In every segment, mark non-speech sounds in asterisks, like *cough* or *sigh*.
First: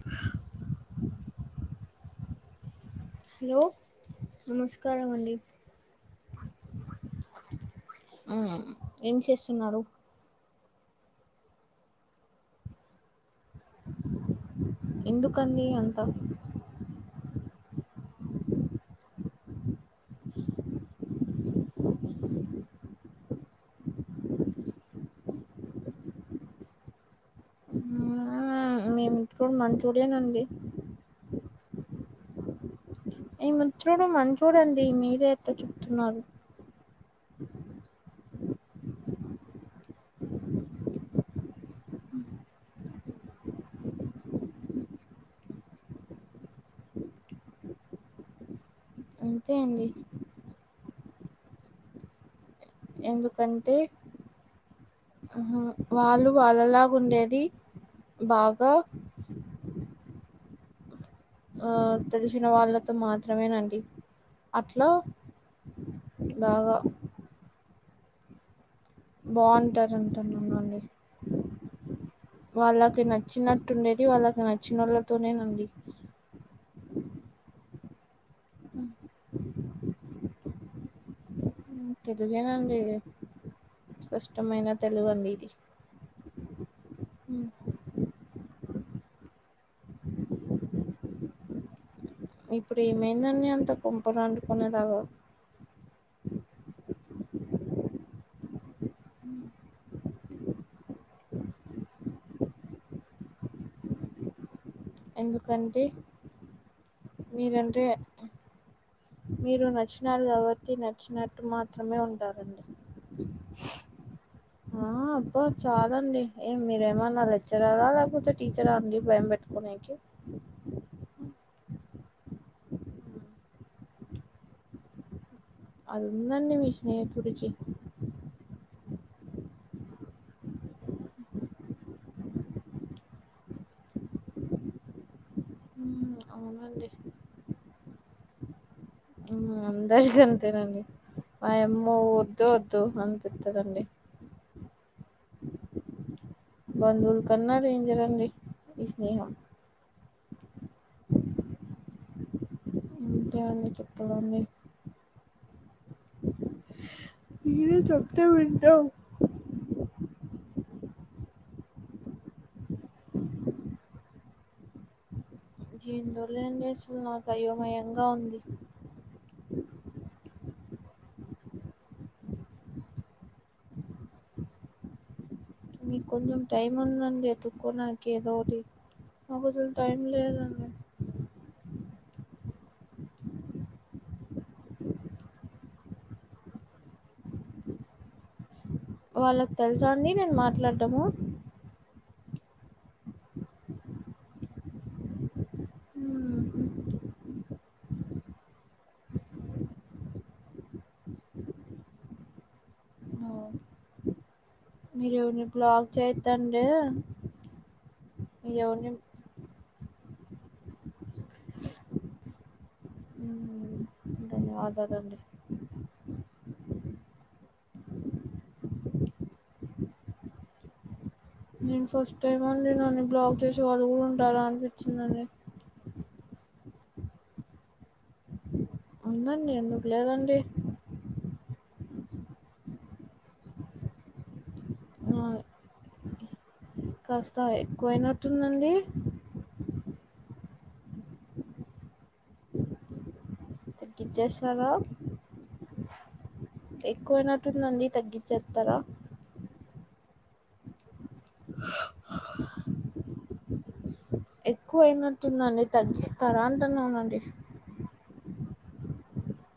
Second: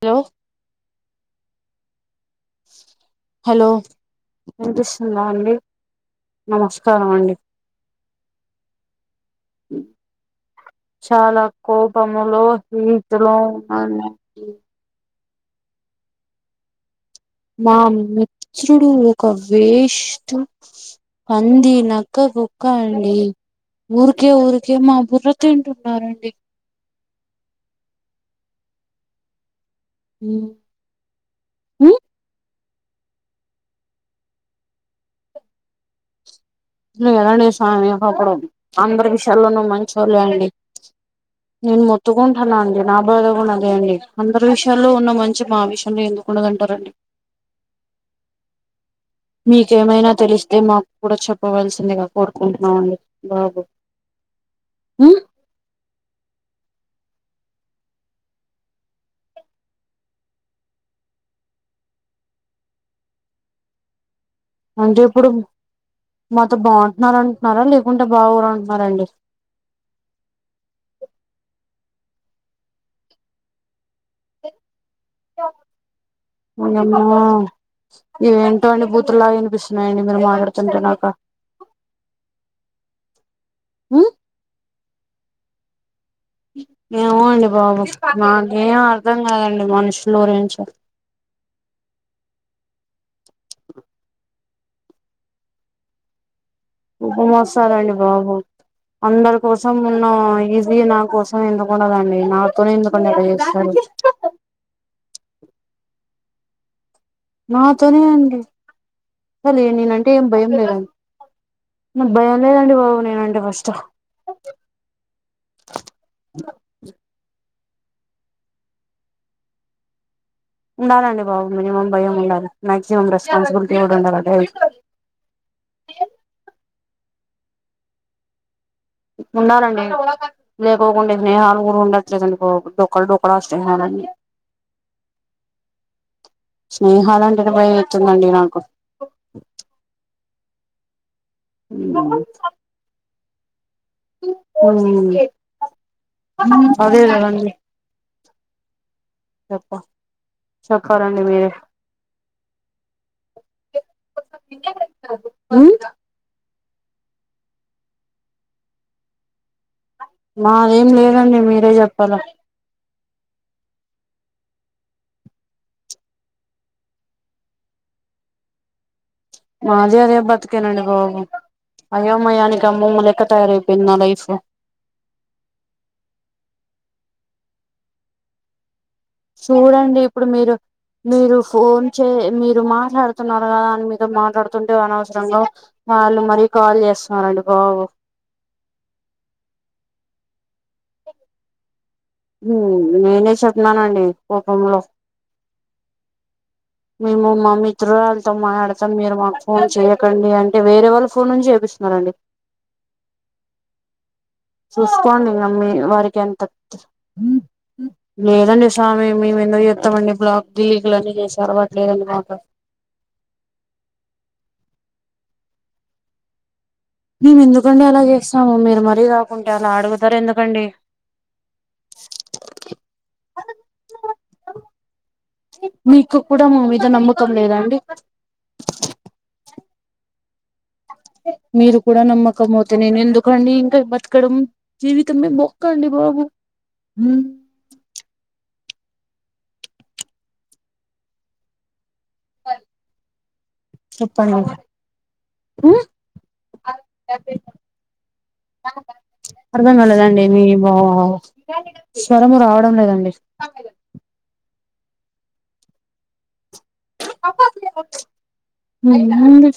Hello hello వినిపిస్తుందా అండి నమస్కారం అండి ఉ ఏం చేస్తున్నారు చాలా కోపములో హీతు లో ఉన్నానండి ఎందుకు అండి అంత మా మిత్రుడు ఒక్క వేస్ట్ పంది నక్క కుక్క అండి ఊరికే ఊరికే మా బుర్ర తింటున్నారండి సో మంచోడే నండి ఉ మీ మిత్రుడు మంచోడే అండి మీరే అట్లా చెప్తున్నారు ఊ కథ అండి స్వామి ఒకప్పుడు అందరి విషయాలలో ను మంచోళ్లే అండి నేను మొత్తుకుంటున్నా అండి నా బాధ కూడా అదే అండి అందరి విషయాల్లో ఉన్న మంచి మా విషయం లో ఎందుకు ఉండదంటారండి *inaudible* అండి మీకేమైనా తెలిస్తే మాకుడా చెప్పవలసిందిగా కోరుకున్ ఎందుకంటే ఉమ్ ఆ వాళ్ళు వాళ్ళలా ఉండేది బాగా ఆ తెలిషిన వాళ్ళతో మాత్రమేనండి అట్లా అంటే ఇప్పుడు మాతో బాగా బాగుంటన్నారంటున్నారా లేకుంటే బాగోర బావుంటరంటనండి వాళ్ళకి నచ్చినట్టుండేది వాళ్ళకి నచ్చినోళ్ళతోనేనండి వోయమ్మొ ఏంటో అండి బుతులాగ ఇనిపిస్తున్నాయండి మీరు మాట్లాడుతుంటే నాక ఉ తెలుగేనండి ఉమ్ స్పష్టమైన తెలుగండి ఇది ఏమో అండి బాబు నాక్ ఏం అర్థం కాదండి మనుషులు గురించి ఇప్పుడు ఏమైందని అంత కొంపలంటుకునే లాగా ఉపమాసాలండి బాబు అందరి కోసం మున్న ఈజీ నా కోసం ఎందుకు ఉండదండి నాతోనే ఎందుకండి అట్ట చేస్తడు. ఎందుకంటే మీరంటే నాతోనే అండి అసలు మీరు నేనంటే నచ్చినారు ఏం భయం కాబట్టి లేదండి నచ్చినట్టు మాత్రమే నాకు భయం ఉంటారండి లేదండి బాబు నేనంటే ఫస్ట్ ఆ అబ్బా చాలండి ఏ మీరేమన్న రె లెచరరా లేకపోతే టీచరా అండి భయం పెట్టుకోనికి ఉండాలండి బాబు మినిమం భయం ఉండాలి మాక్సిమం రెస్పన్సిబిలిటీ కూడా ఉండాలండి ఒయ్ అదుందండి మీ స్నేహితుడికి ఉండాలండి లేకోకుండే స్నేహాలు కూడా ఉండట్లేదండి డొక్కల్ డొక్కల స్నేహాలని *inaudible* అవునండి స్నేహాలంటేనే ఎతుందండీ నాకు మాయమ్మో వద్దు వద్దు అనిపితదండి అం ఊ అదేగదండి ఇ చెప్పా చెప్పారండి మీరే ఇంకేమండి చెప్పాలండి మీరు చెప్తే వింటాం నాదేం లేదండి మీరే చెప్పాల *inaudible* జీన్ దోలేన్ జేసుడు నాకు అయోమయంగా ఉంది మాది అదే బతుకు కేనండి బాబు అయోమయానికి అమ్మమ్మ లెక్క తయారైపోయింది నా లైఫ్ మీ కొంచం టైం ఉందండి ఎతుకోనాకి ఏదో ఒకటి నాకు అసలు చూడండి టైం ఇప్పుడు మీరు లేదండి మీరు ఫోన్ చే మీరు మాట్లాడుతున్నారు కదా అని మీతొ మాట్లాడుతుంటే అనవసరంగా వాళ్ళు మరీ కాల్ చే స్తారండీ బాబు వాళ్ళకు తెలుసా అండి నేను మాట్లాడటము ఊ నేనే చెప్న్ననండి కోపంలో ఊహు మేము మా మిత్రురాలుతో మాటడతాం మీరు మాకు ఫోన్ చెయ్యకండి అంటే వేరే వాళ్ళ ఫోన్ నుంచి చెపిస్ స్తరండి. అ చూస్కోండి నమ్మి వాడికి ఎంత చేయొద్దండి మీరు లేదండి ఎవరిని సామీ మేమెందో కొత్తమండి బ్లాక్ ఢిల్లీకులన్నీ చేశారు అవట్లేదన్నమాట జాగండి మేము ఎందుకండి అలా చేస్తాము మీరు మరీ కాకుంటే అలా అడుగుతారు ఎందుకండి నేను ఫస్ట్ టైమ్ అండి నన్ని బ్లాక్ చేసి వాళ్ళు కూడా ఉంటారా అనిపించిందండి మీకు కూడా మా మీద నమ్మకం లేదా అండి ఉందండి ఎందుకు లేదండి మీరు కూడా నమ్మక పోతే నేను ఎందుకండి ఇంకా బతకడం ఆ, జీవితమే బొక్క అండి బాబు కాస్త ఎక్కువయినట్టుందండి చెప్పను తగ్గించేస్తారా ఎక్కువయినట్టుందండి తగ్గించేస్తారా మేము స్వరము రావడం లేదండి ఎక్కువ అయినట్టుందండి తగ్గిస్తారా అంటన్నండి లేదండి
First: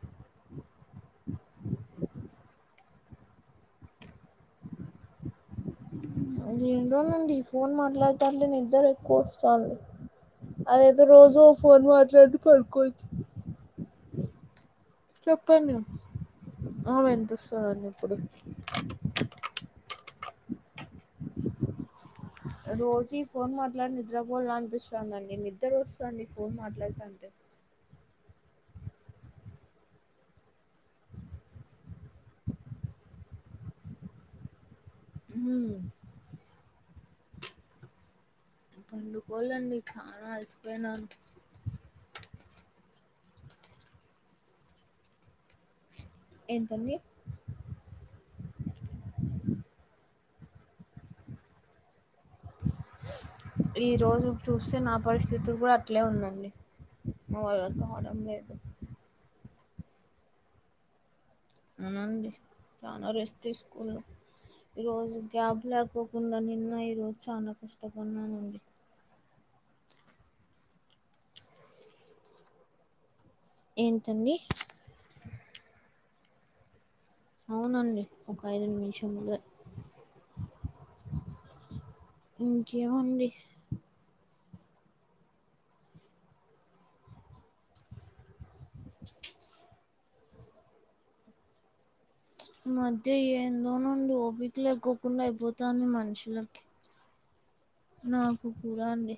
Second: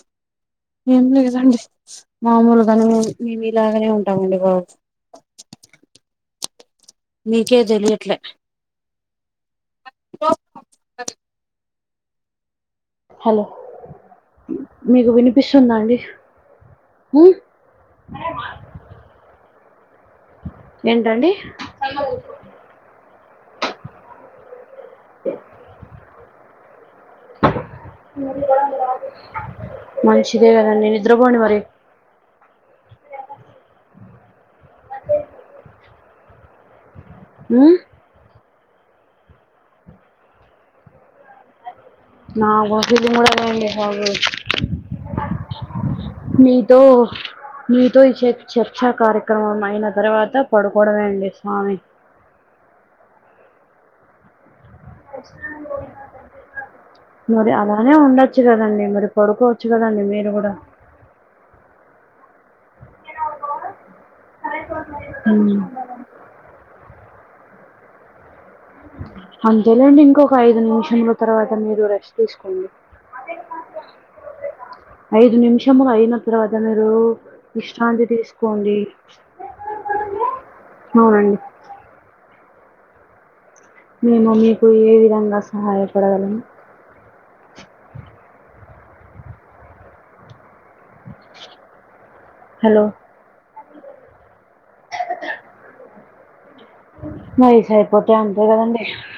ఏం లేదండి మామూలుగానే మేము ఇలాగనే ఉంటామండి బాబు *inaudible* ఏందోనండి ఈ మీకే ఫోన్ తెలియట్లే మాట్లాడుతాంటే నిద్దర ఎక్కువ చ అదేదో రోజు ఓ ఫోన్ మాట్లాడితె పడుకోవచ్చు ఇ చెప్పండి ఆ వినిపిస్తాది ఇప్పుడు ఏంటండి రోజు ఈ ఫోన్ మాట్లాడి నిద్రపోల్ల అనిపిస్తండండి నిద్ర వస్తాంది ఈ ఫోన్ మాట్లాడుతాంటే మంచిదేగదండి నిద్రపోండి మరి హ ఆ పండుకొళ్ళండి చానా అలసిపోయినను నా గుస కూడా ఉండండి బాబు మీతో ఏంటండి మీతో ఇ చర్చా కార్యక్రమం అయిన తర్వాత పడుకోవడమే అండి స్వామి ఈ రోజు చూస్తే నా పరిస్థితి కూడా అట్లే ఉందండి మా మరి వాళ్ళ కావడం లేదు మచ్చుగదండి మీరు కూడా అవునండి చానా రెస్ట్ తీసుకోవల్ల ఈ రోజు గ్యాబ్ లేకోకుండా నిన్న ఈ రోజు చానా కష్టపన్నండి అంతేలేండి ఇంకో ఐదు నిమిషముల తర్వాత మీరు రెస్ట్ తీసుకోండి ఏంటండి ఐదు నిమిషములు అయిన తర్వాత మీరు అవునండి విశ్రాంతి ఒక ఐదు తీసుకోండి నిమిషములే అవునండి ఇంకేమండి మీ మమ్మీకు ఏ విధంగా సహాయపడగలను ఈ హలో మధ్య ఏందోనండి ఓపిక లేకోకుండా అయిపోతాంది మనుషులకి వయసు అయిపోతే అంతే నాకు కదండి కూడా అండి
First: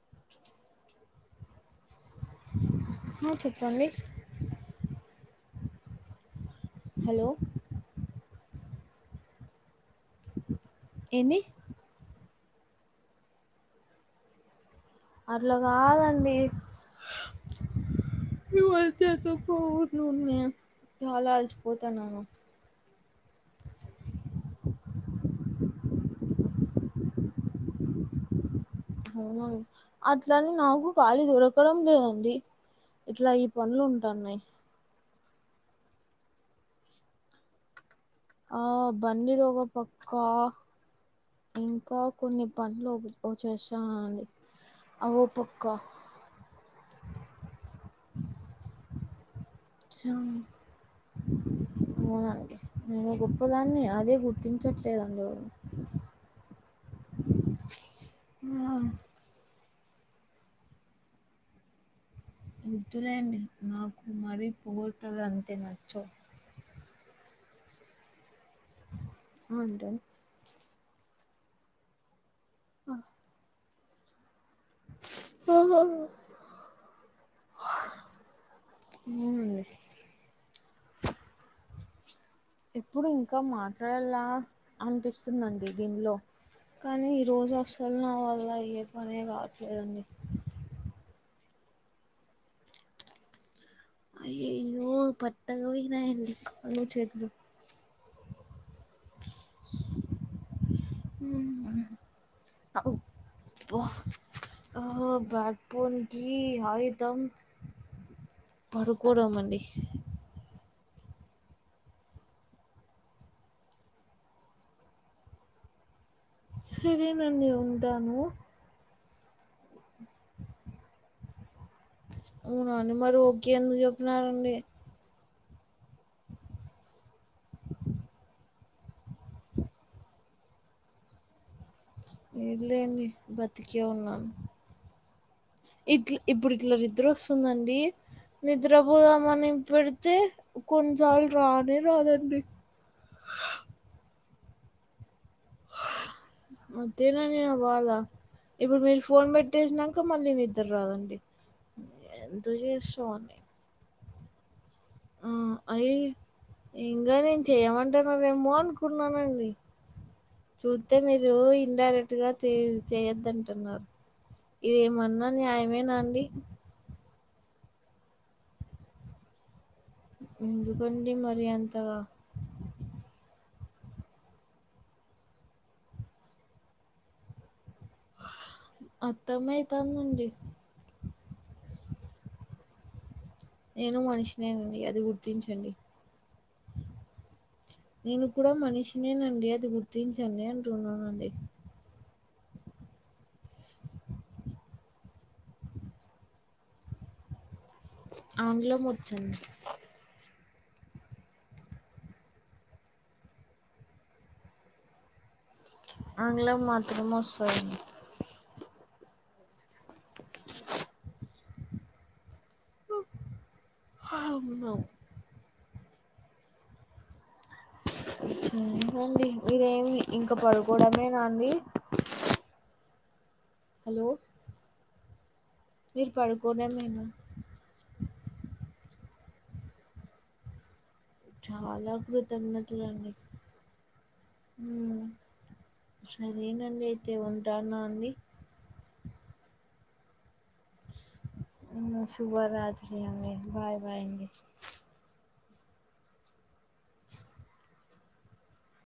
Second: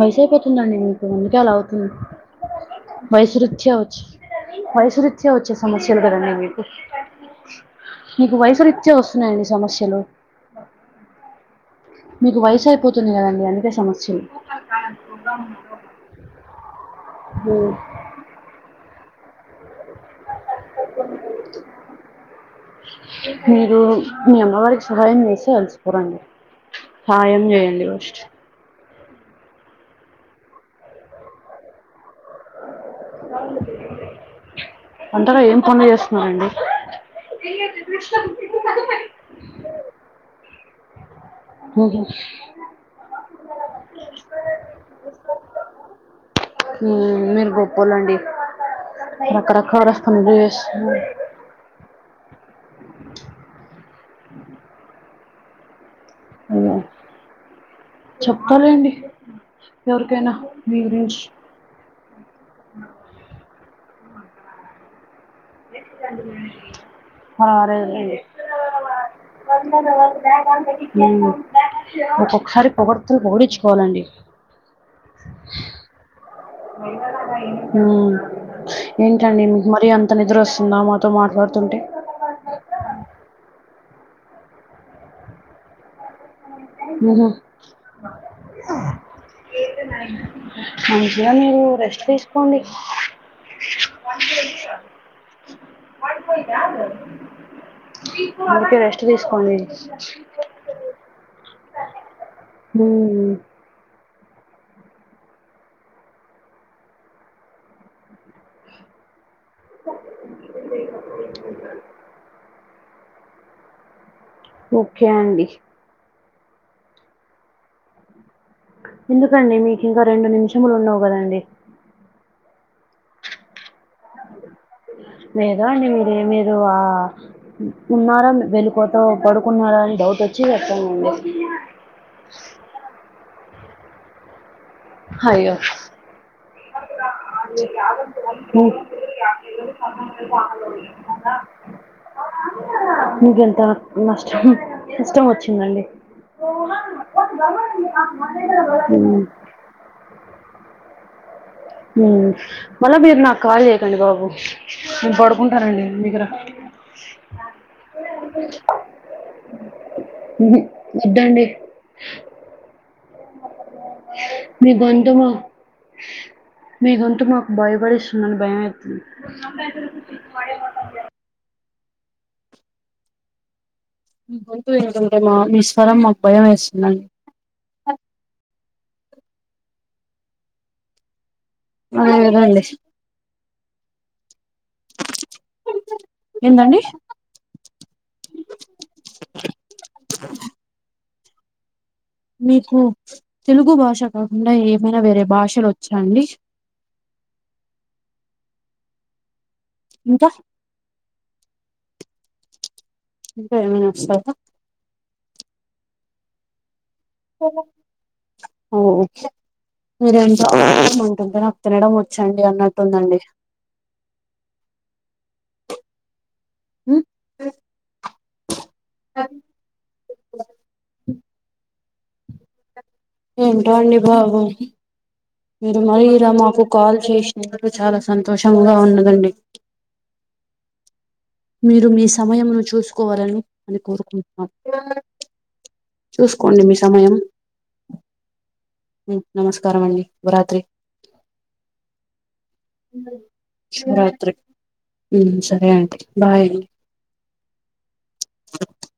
వయసు అయిపోతుందండి మీకు అందుకే అలా అవుతుంది ఆ వయసు వృత్య చెప్పండి వచ్చి వయసు వృత్య వచ్చే సమస్యలు కదండి అవి హలో మీకు వయసు వృత్య వస్తున్నాయండి సమస్యలు ఏంది మీకు వయసు అయిపోతుంది కదండి అందుకే సమస్యలు అట్లా కాదండి ఈ మధ్య ఎందుకో ఊరు ఊరునే చాలా అల్చిపోతున్నాను మీరు మీ అమ్మ వాళ్ళకి సహాయం చేస్తే అలిసి పోరండి సాయం చేయండి ఫస్ట్ అవును అట్లనీ నాకు ఖాళీ దొరకడం లేదండి ఇట్లా ఈ పనులు ఉంటాన్నాయి అంతగా ఏం పనులు చేస్తున్నారండి ఆ బండిది ఓగ పక్క ఇంకా మ్మ్, కొన్ని పనులు ఓ చేస్తాను అండి అవి ఓ పక్క ఊ మీరు గొప్పోలండి రకరకాల పనులు చేస్తాను. చేస్తున్న అవునండి నేను గొప్పదాన్నే అదే గుర్తించట్లేదండి ఎవరు అ ఆ, చెప్పాలండి ఎవరికైనా మీ గురించి వద్దులేండి నాకు మరీ పొగడ్తలు అంత అరేలే అంటను ఉ ఒక ప ఒకసారి పొగడతలు పొగిడిచ్చుకోవాలండి ఓహో ఊ ఏంటండి అవునండి మీకు మరీ అంత నిద్ర వస్తుందా మాతో మాట్లాడుతు అంటే ఎప్పుడు ఇంకా మాట్లాడల్ల అనిపిస్తుందండి దీనిలో కానీ ఈ మ్మ్, రోజు అసలు నా వల్ల అయ్యే పనే కావట్లేదండి ఇగా మీరు రెస్ట్ తీసుకోండి అయ్యయ్యో పట్టగా పోయినాయండి కాళ్ళు చేతులు *unintelligible* అందుకే రెస్ట్ తీసుకోండి ఉ అవ్ మ్మ్, బ్బా అహో బ్యాక్ బోన్ కి ఆయుధం పడుకోవడం అండి ఒకే అండి సరేనండి ఉంటాను ఎందుకండి మీకు ఇంకా రెండు నిమిషములు ఉన్నావు కదండి అవునా అండి మరి ఓకే ఎందుకు చెప్పినారు అండి లేదొ అండి మీరు మీరు ఆ ఉన్నారా వెళ్ళిపోత పడుకున్నారా అనీ డౌట్ వచ్చి వెతికాము అండి లేదు లేండి బతికే ఉన్నాను అయ్యో ఇట్ ఇప్పుడు ఇట్లా నిద్ర వస్తుందండి మీ నిద్రపోదామని పెడితే కొన్నిసార్లు రా అనే రాదండి *unintelligible* హుమ్ ఇష్టం వచ్చిందండి మత్తెనేనే నా బాధ ఇప్పుడు మీరు మ్మ్. ఫోన్ పెట్టేసినంక మళ్ళీ ని. ద్దర్ రాదండి మ్ ఎంతో మళ్ళా చేస్తాం మీరు అండి నాకు కాల్ చేయకండి బాబు మ్మ్ పడుకుంటారండి మిగర ఇంగ నేన్ చేయమంటన్నారేమో అనుకున్నానండి మ్మ్. చూతే మీరు వద్దండి ఇడైరెక్ట్ గా తీ చేయద్దంటన్నారు మీ గొంతు ఇదేమన్నా న్యాయమేనా అండి. టే మాక్ భయపడిస్తుందండి భయమైతుంది ఎందుకండి మరి అంతగా మీ గొంతు ఏంటంటే మా మీ స్వరం మాక్ భయం వేస్తుందండి. అత్తమైతాందండి ఆయిమా ఎవరొండి నేను మనిషినేనండి అది గుర్తించండి ఏంటండి నేను కూడా మనిషినేనండి అది గుర్తించండి అంటున్నానండి మీకు తెలుగు భాష కాకుండా ఏమైనా వేరే భాషలోచ్చాండి? ఆంగ్లం వచ్చండి ఇంకా ఇంకా ఏమైనా వస్సయా ఆంగ్లం మాత్రమే వస్సదం ఓ ఓ మీరేంటో *unintelligible* ఉంటుందనా తినడం వచ్చం ది అన్నట్టుందండి అవునా మ్మ్ సరేనండి మీరేమి ఇంకా పడుకోడమేనాండి? ఏంటో అండి బాబు మీరు మరీ ఇలా మాకు కాల్ చేసినరు చా. లా సంతోషంగా ఉన్నదండి మీరు చాలా మీ సమయను కృతజ్ఞతలండి. చూసుకోవాలనీ అని కోరుకుంటున్నాం. హ్మ్. చూసుకోండి మీ సరేనండి అయితే ఉంటానండి మ్ నమస్కారమండి వరాత్రి మ్మ్ శుభరాత్రి అమ్మే బాయ్ బాయ్మ్మే. మ్మ్ బాయ్